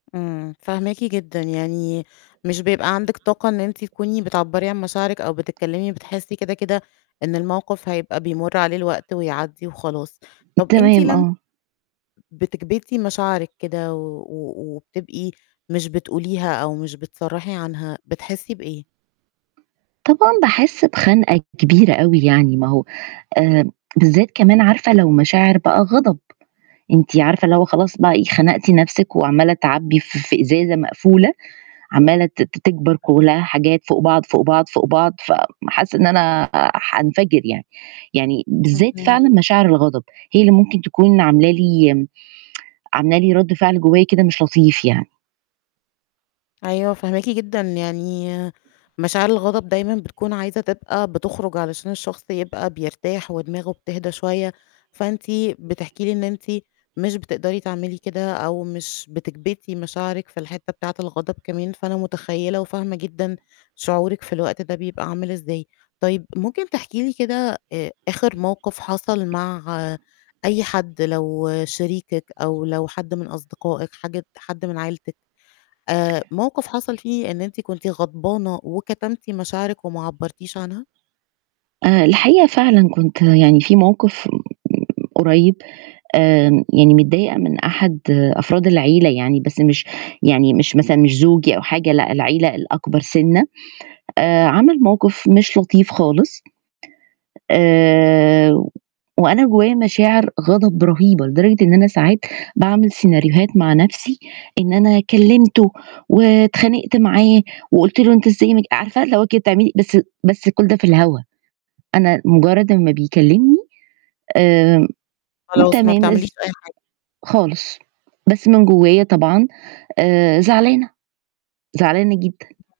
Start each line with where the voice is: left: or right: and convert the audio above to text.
left: إمم، فاهماكِ جدًا، يعني مش بيبقى عندِك طاقة إن أنتِ تكوني بتعبّري عن مشاعرِك أو بتتكلّمي، بتحسّي كده كده إن الموقِف هيبقى بيمُرّ عليه الوقت ويعدّي وخلاص. طَب أنتِ
right: تمام،
left: لم
right: آه.
left: بتكبِتي مشاعرِك كده و و وبتبقي مش بتقوليها أو مش بتصرّحي عنها، بتحسّي بإيه؟
right: طبعًا، باحس بخَنقة كبيرة أوي يعني ما هو آآ، بالذّات كمان عارفة لو مشاعر بقى غَضَب، أنتِ عارفة اللي هو خلاص بقى إيه خنقتِ نَفْسِك وعمّالة تعبّي ف في إزازة مقفولة، عمّالة ت ت تكبر كلّها حاجات فوق بعض، فوق بعض، فوق بعض، فم حاسّة إن أنا آآ، حانفجر يعني، يعني بالذّات
left: اهم.
right: فعلًا مشاعر الغضب هي اللي ممكن تكون عاملة لي عاملة لي رَدّ فعل جوّايا كده مش لطيف يعني.
left: أيوه، فاهماكِ جدًا يعني مشاعر الغضب دايمًا بتكون عايزة تبقى بتخرُج علشان الشخص يبقى بيرتاح ودماغه بتهدى شوية، فأنتِ بتحكي لي إن أنتِ مش بتقدري تعملي كده، أو مش بتكبِتي مشاعرِك في الحتّة بتاعة الغضب كمان، فأنا متخيّلة وفاهمة جدًا شعورِك في الوقت ده بيبقى عامل إزاي. طيب ممكن تحكي لي كده آآ، آخِر موقِف حَصَل مع أي حد لو شريكِك أو لو حد من أصدقائِك، حاجة حد من عيلتِك، آآ، موقِف حَصَل فيه إن أنتِ كنتِ غضبانة، وكتمتِ مشاعرِك وما عبّرتيش عنها؟
right: أنا الحقيقة فعلًا كنت يعني في موقِف م م قريّب آمم، يعني متضايقة من أحد أفراد العيلة يعني، بس مش يعني مش مثلًا مش زوجي أو حاجة لأ، العيلة الأكبر سِنّة آآ، عَمَل موقِف مش لطيف خالص آآ، وأنا جوّايا مشاعر غَضَب رهيبة، لدرجة إن أنا ساعات باعمل سيناريوهات مع نَفْسي، إن أنا كلّمته واتخانقت معاه وقُلت له أنت إزاي ما ج عارفة اللي هو كده بتعملي بس بس كُلّ ده في الهوا، أنا مُجرّد أمّا بيكلّمني، آمم،
left: خلاص، ما
right: تمام
left: بتعمليش
right: إز
left: أي حاجة.
right: خالص، بس من جوّايا طبعًا آآ، زعلانة، زعلانة جدًا.